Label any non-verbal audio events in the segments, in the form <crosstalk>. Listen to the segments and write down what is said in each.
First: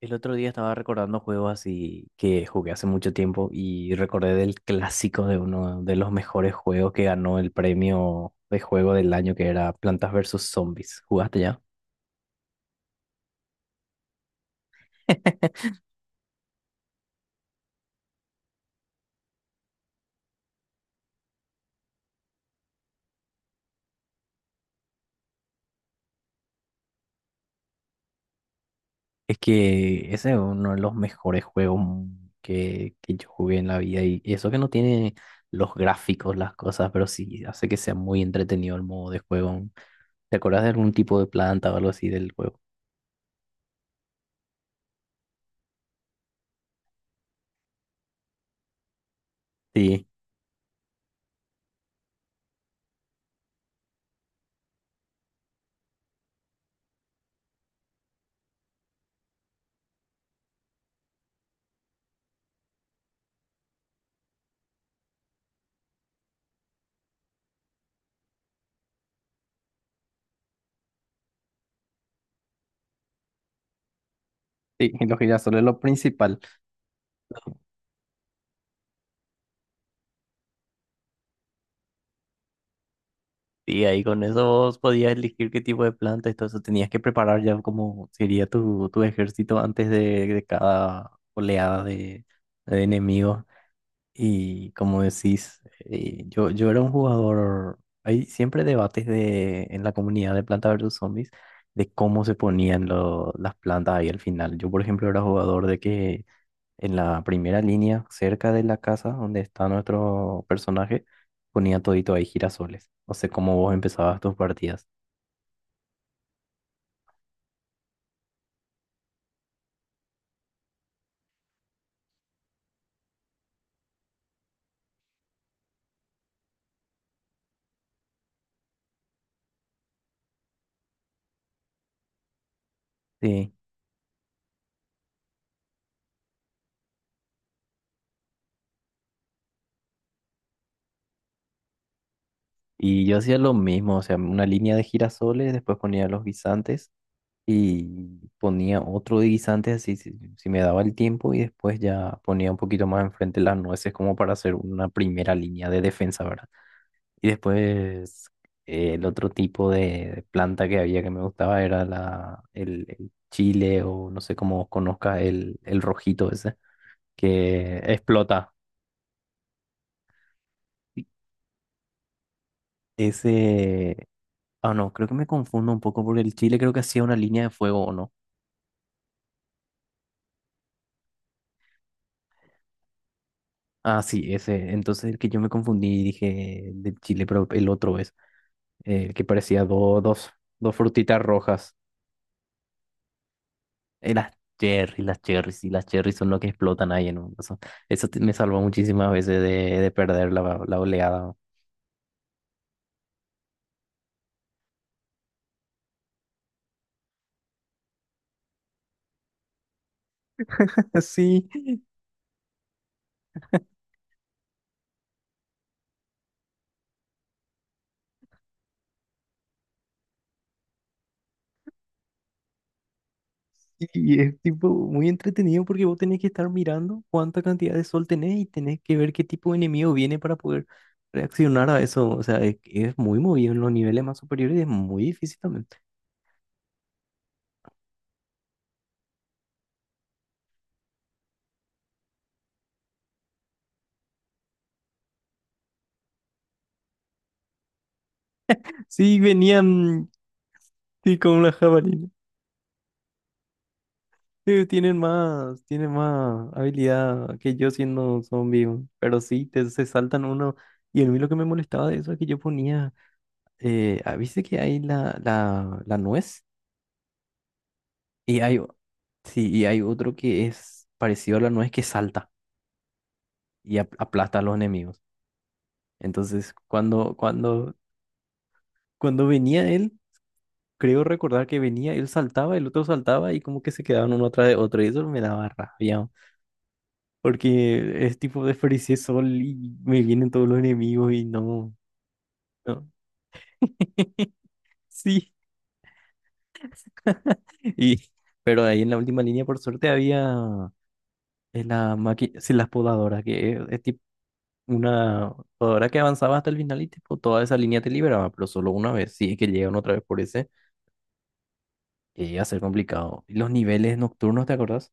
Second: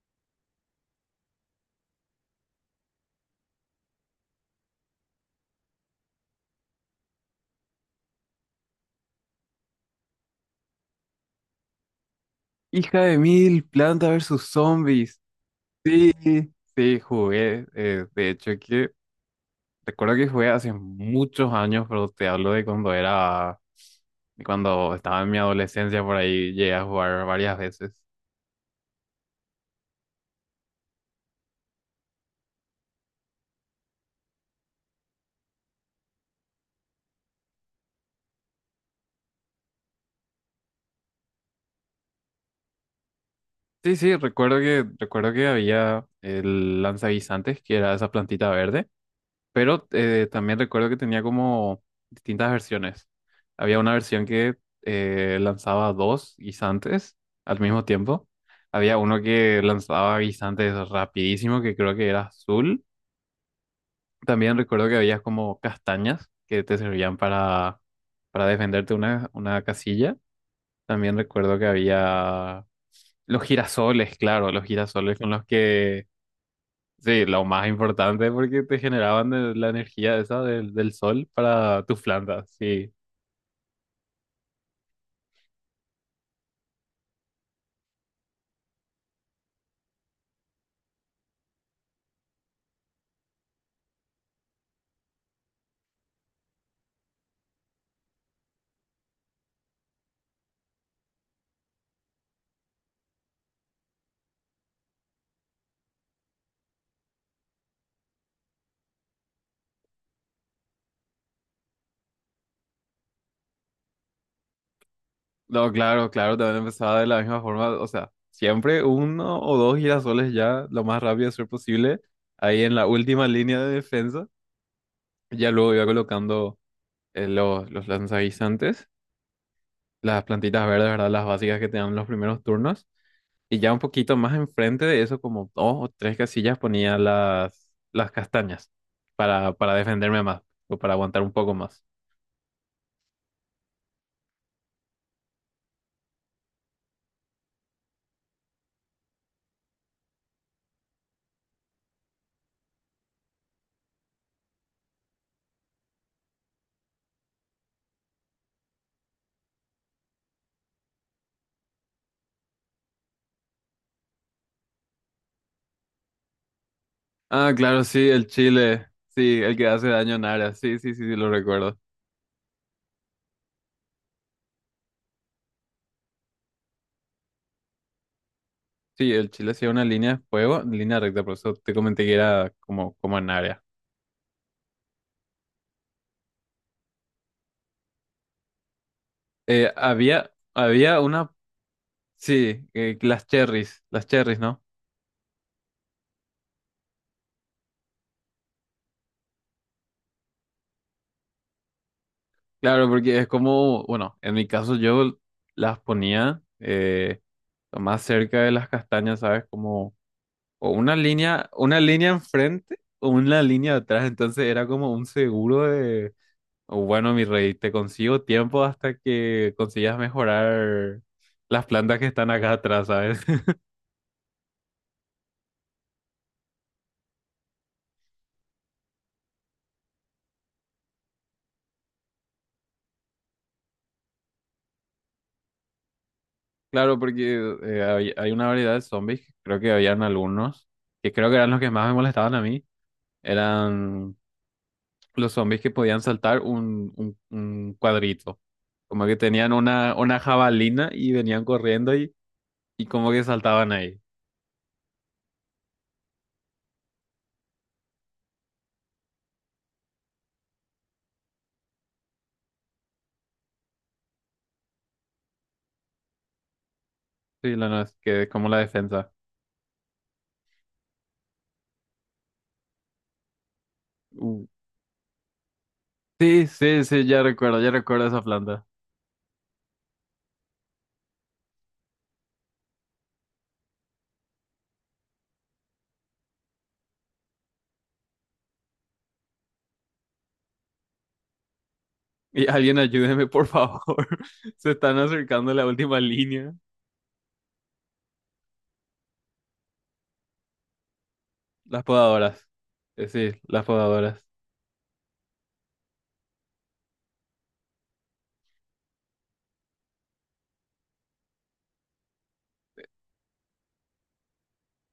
El otro día estaba recordando juegos así que jugué hace mucho tiempo y recordé del clásico de uno de los mejores juegos que ganó el premio de juego del año que era Plantas versus Zombies. ¿Jugaste ya? Hija de mil, Planta versus Zombies. <laughs> Sí, sí, jugué. De hecho, que recuerdo que jugué hace muchos años, pero te hablo de cuando era, de cuando estaba en mi adolescencia, por ahí llegué a jugar varias veces. Es que ese es uno de los mejores juegos que yo jugué en la vida y eso que no tiene los gráficos, las cosas, pero sí hace que sea muy entretenido el modo de juego. ¿Te acuerdas de algún tipo de planta o algo así del juego? Sí, sí, recuerdo que había el lanzaguisantes, que era esa plantita verde. Pero Sí, también recuerdo que tenía como distintas versiones. Había una versión que lanzaba dos guisantes al mismo tiempo. Había uno que lanzaba guisantes rapidísimo, que creo que era azul. También recuerdo que había como castañas que te servían para defenderte una casilla. También recuerdo que había los girasoles, claro, los sí, <laughs> lo girasoles que con ya los solo es lo que... principal. Sí, lo más importante porque te generaban la energía esa del, del sol para tus plantas, sí. Y ahí con eso vos podías elegir qué tipo de planta y todo eso. Tenías que preparar ya como sería tu ejército antes de cada oleada de enemigos. Y como decís, yo era un jugador. Hay siempre debates de, en la comunidad de Planta versus Zombies de cómo se ponían las plantas ahí al final. Yo, por ejemplo, era jugador de que en la primera línea, cerca de la casa donde está nuestro personaje, ponía todito ahí girasoles. O sea, como vos empezabas tus partidas. No, claro, claro, también empezaba de la misma forma, o sea, siempre uno o dos girasoles ya, lo más rápido ser posible, ahí en la última línea de defensa, ya luego iba colocando los lanzaguisantes, las plantitas verdes, ¿verdad? Las básicas que te dan los primeros turnos. Sí. Y ya un poquito más enfrente de eso, como dos o tres casillas, ponía las castañas para defenderme más o para aguantar un poco más. Y yo hacía lo mismo, o sea, una línea de girasoles, después ponía los guisantes y ponía otro de guisantes así si me daba el tiempo y después ya ponía un poquito más enfrente las nueces como para hacer una primera línea de defensa, ¿verdad? Y después el otro tipo de planta que había que me gustaba era el chile, o no sé cómo conozcas el rojito ese Ah, que claro, sí, el explota. chile. Sí, el que hace daño en área. Sí, sí, sí, sí, lo recuerdo. Ese... Ah, no, creo que me confundo un poco porque el chile creo que hacía una línea de fuego o no. Sí, el chile hacía una línea de fuego, línea recta, por eso te comenté que era como, como en área. Ah, sí, ese. Entonces el que yo me confundí y dije del chile, pero el otro es el que parecía dos, Había, dos había frutitas una, rojas. sí, las Y cherries, ¿no? Las cherries, y las cherries son lo que explotan ahí en un... Eso, me salvó muchísimas veces de perder la oleada. Claro, porque es como, bueno, en mi caso yo las ponía. Más cerca de las castañas, ¿sabes? Como o <laughs> Sí, una línea enfrente o una línea atrás. Entonces era como un seguro de, o bueno, mi rey, te consigo tiempo hasta que consigas mejorar las plantas que están acá atrás, ¿sabes? <laughs> y es tipo muy entretenido porque vos tenés que estar mirando cuánta cantidad de sol tenés y tenés que ver qué tipo de enemigo viene para poder reaccionar a eso. O sea, es muy movido en los niveles más superiores y es muy difícil también. Claro, porque hay, hay una variedad de zombies, que creo que habían algunos, que creo que eran los que más me molestaban a mí, eran los zombies que podían saltar un, un cuadrito. Como que Sí, tenían venían una jabalina y sí, con venían la corriendo jabalina. y... Y como que saltaban ahí. Sí, tienen más habilidad que yo siendo zombie, weón. Pero sí, te, se saltan uno. Y a mí lo que me molestaba de eso es que yo ponía, ¿viste que hay la nuez? Sí, la no, que Y como hay, la defensa. sí, y hay otro que es parecido a la nuez que salta y aplasta a Uh, los enemigos. Sí, Entonces, sí, sí, cuando, ya cuando, recuerdo esa planta. cuando venía él, creo recordar que venía, él saltaba, el otro saltaba y como que se quedaban uno atrás de otro y eso me daba rabia. Porque es tipo desperdicié sol y me vienen todos los enemigos y no, Y alguien no. ayúdeme, por favor. <laughs> <laughs> Se están Sí. acercando a la última línea. <laughs> Y, pero ahí en la última línea, por suerte, había Las la máquina, podadoras. sí, las podadoras, Sí, que las es tipo podadoras. una podadora que avanzaba hasta el final y tipo toda esa línea te liberaba, pero solo una vez. Si es que llegan otra vez por ese, que iba a ser complicado. Y los niveles nocturnos, ¿te acordás?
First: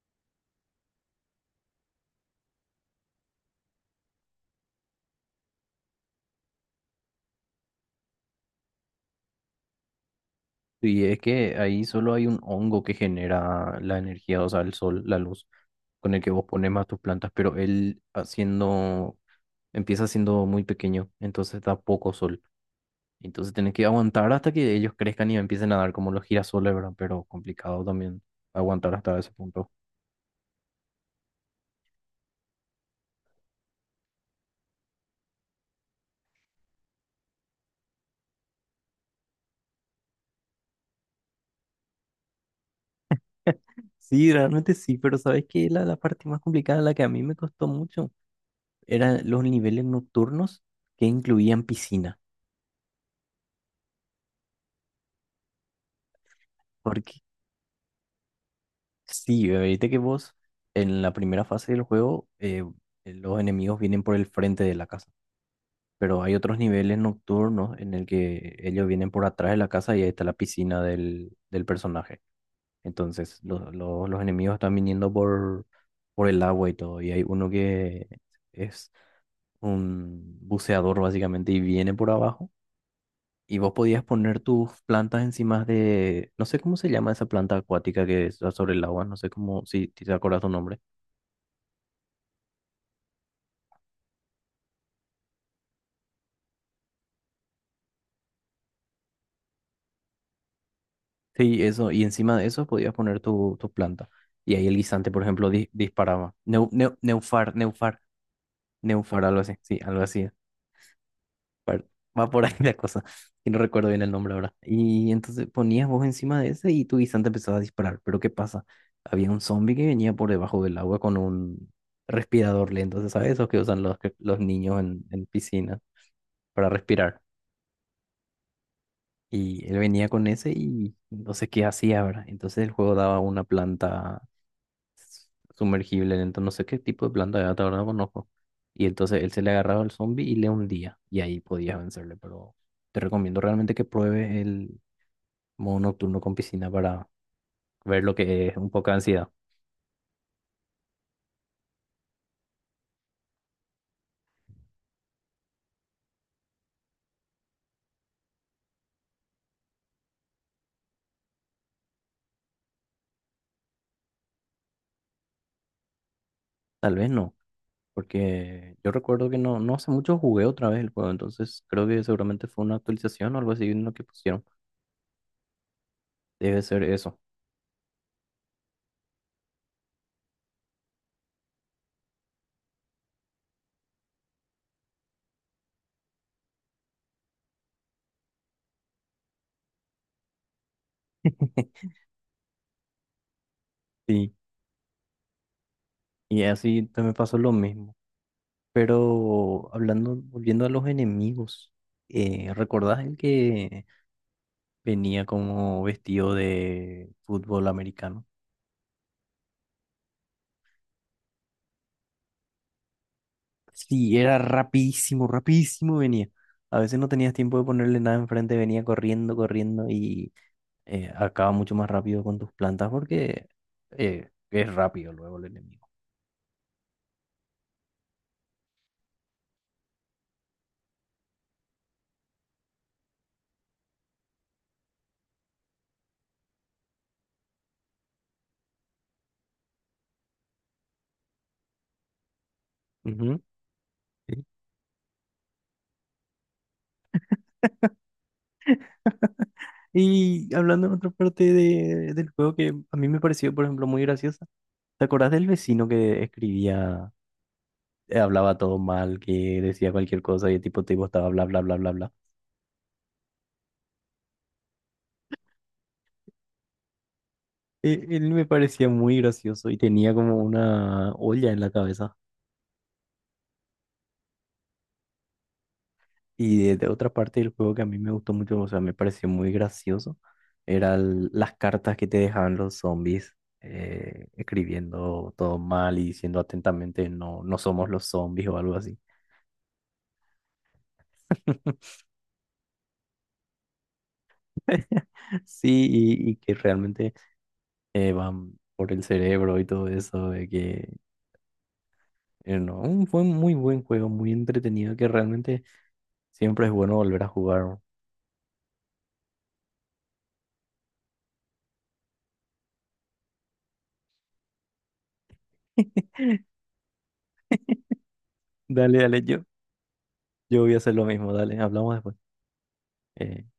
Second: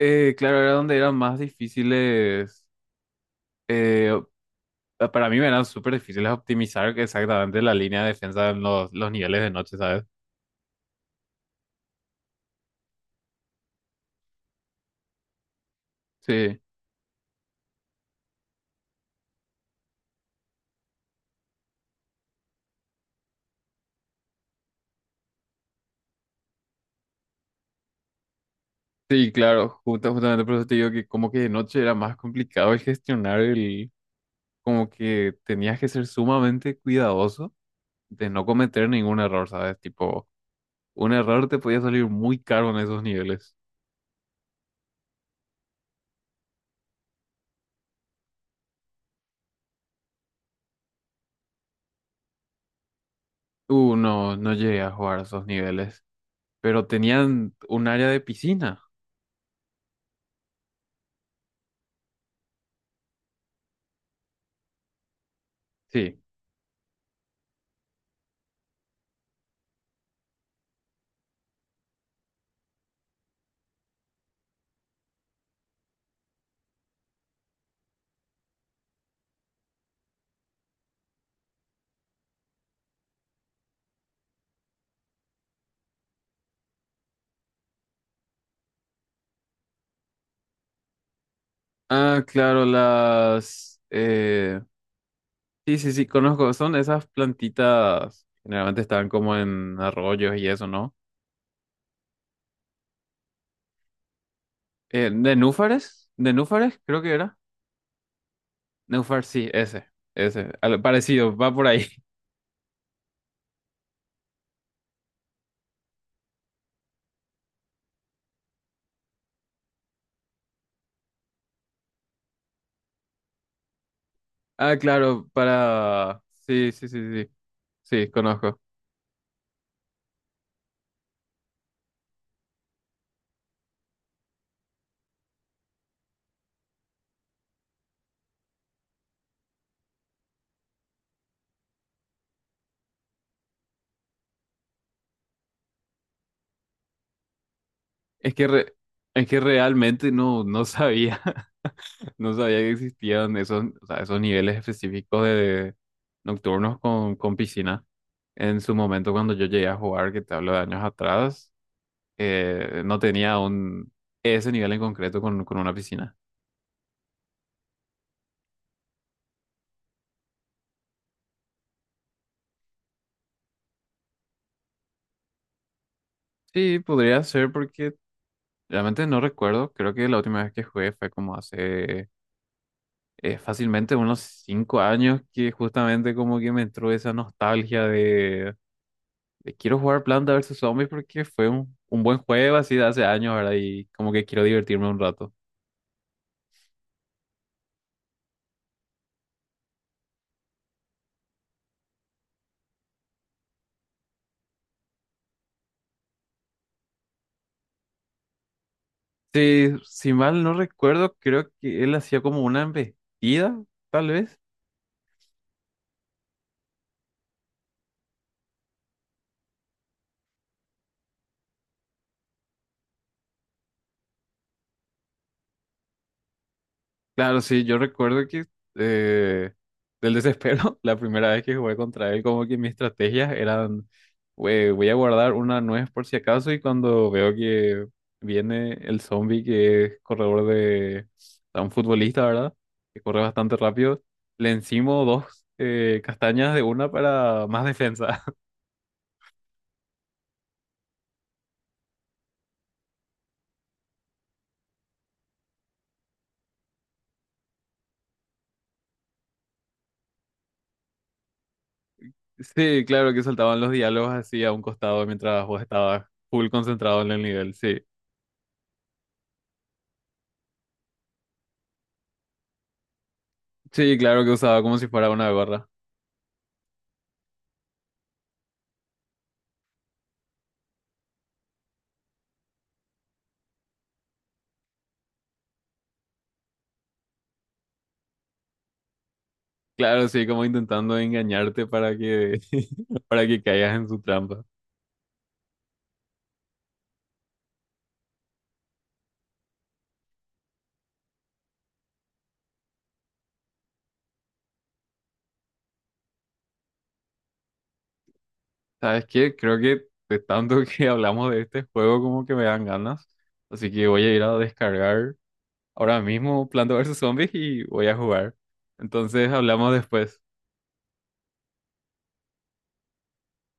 Claro, era donde eran más difíciles. eh, para mí me eran súper difíciles optimizar exactamente la línea de defensa en los niveles de noche, ¿sabes? Y es que ahí solo hay un hongo que genera la energía, o sea, el sol, la luz, con el que vos Sí, pones más tus plantas, pero él haciendo, empieza siendo muy pequeño, entonces da poco sol. Entonces tenés que aguantar hasta que ellos crezcan y empiecen a dar como los girasoles, ¿verdad? Pero complicado también aguantar hasta ese sí, punto. claro. Justamente por eso te digo que como que de noche era más complicado el gestionar el... como que tenías que ser sumamente cuidadoso de no cometer ningún error, ¿sabes? Tipo, un error te podía salir muy caro en esos niveles. Sí, realmente sí, pero ¿sabes qué? La parte más complicada, la que a mí me costó mucho, eran los niveles nocturnos que incluían piscina. No, no llegué a jugar a esos niveles, pero tenían un área de piscina. Sí, viste que vos en la primera fase del juego los enemigos vienen por el frente de la casa, Sí. pero hay otros niveles nocturnos en el que ellos vienen por atrás de la casa y ahí está la piscina del personaje. Entonces los enemigos están viniendo por el agua y todo, y hay uno que es un buceador básicamente y viene por abajo. Y vos podías poner tus plantas encima de, no sé cómo se llama esa planta acuática que está sobre el agua, no sé cómo, si te acuerdas tu nombre. Ah, claro, las... sí, sí, sí, conozco. Son esas plantitas, generalmente estaban como en arroyos y eso, ¿no? Sí, eso, y encima de eso podías poner tu planta. Y ahí el guisante, por ¿De ejemplo, núfares? ¿De disparaba. Neu- núfares? neu- Creo que era. neufar, neufar, Núfar, neufar, algo sí, así. Sí, ese. algo así. Ese. Parecido, va por Par- ahí. Va por <laughs> ahí la cosa. Y no recuerdo bien el nombre ahora. Y entonces ponías vos encima de ese y tu guisante empezaba a disparar. Pero ¿qué pasa? Había un zombie que venía por debajo del agua con un respirador lento. Entonces, ¿sabes? Esos que usan los Ah, niños en claro, piscina para... para Sí, sí, sí, respirar. sí, sí, conozco. Y él venía con ese y no sé qué hacía, ¿verdad? Entonces el juego daba una planta sumergible, entonces no sé qué tipo de planta era, ahora no conozco. Y entonces él se le agarraba al zombie y le hundía, y ahí podías vencerle, pero te recomiendo realmente que pruebes el modo nocturno con piscina para ver lo Es que, que es un poco de es ansiedad. que realmente no, no sabía, <laughs> no sabía que existían esos, o sea, esos niveles específicos de nocturnos con piscina. En su momento, cuando yo llegué a jugar, que te hablo de años atrás, no tenía un, ese nivel en concreto con una piscina. Tal vez no, porque yo recuerdo que no, no hace mucho jugué otra vez el juego, entonces creo que seguramente fue una actualización o algo así en lo que pusieron. Debe Sí, ser eso. podría ser porque realmente no recuerdo, creo que la última vez que jugué fue como hace... fácilmente unos 5 años que justamente como que me entró esa nostalgia de quiero jugar Planta vs Zombies porque fue <laughs> un buen juego así de hace años, ¿verdad? Y como que Sí, quiero divertirme un rato. y así te me pasó lo mismo. Pero hablando, volviendo a los enemigos, ¿recordás el que venía como vestido de fútbol americano? Sí, si mal no recuerdo, creo que él hacía como una embestida, tal Sí, era vez. rapidísimo, rapidísimo venía. A veces no tenías tiempo de ponerle nada enfrente, venía corriendo, corriendo y acaba mucho más rápido con tus plantas porque es rápido luego el enemigo. Claro, sí, yo recuerdo que eh, del desespero, <laughs> la primera vez que jugué contra él, como que mis estrategias eran, "Güey, voy a guardar una nuez por si acaso y cuando veo que viene el zombie que es corredor de un futbolista, ¿verdad? Que corre Ujú. bastante rápido, Sí. le encimo dos castañas de una para más defensa". <laughs> Y hablando en otra parte del juego que a mí me pareció, por ejemplo, muy graciosa, ¿te acordás del vecino que escribía? Hablaba todo mal, que decía cualquier cosa y el tipo, tipo estaba bla, bla, bla, bla, bla. Sí, claro que soltaban los diálogos así a un costado mientras vos estabas full concentrado en el nivel, sí. Él me parecía muy gracioso y tenía como una olla en la cabeza. Sí, claro que usaba como si fuera una gorra. Y de otra parte del juego que a mí me gustó mucho, o sea, me pareció muy gracioso, eran las cartas que te dejaban los zombies. Escribiendo todo mal y diciendo atentamente no, no somos los zombies o algo así. Claro, sí, como intentando engañarte para <laughs> que, <laughs> para que caigas en su trampa. Sí, y que realmente van por el cerebro y todo eso, de que no, un- fue un muy buen juego, muy entretenido, que realmente siempre es bueno volver a jugar. ¿No? ¿Sabes qué? Creo que de tanto <laughs> que hablamos de este juego como que me dan ganas. Así que voy a ir a descargar ahora <laughs> mismo Planta vs Zombies y voy a jugar. Dale, dale, Entonces hablamos después. yo voy a hacer lo mismo, dale, hablamos después. Eh,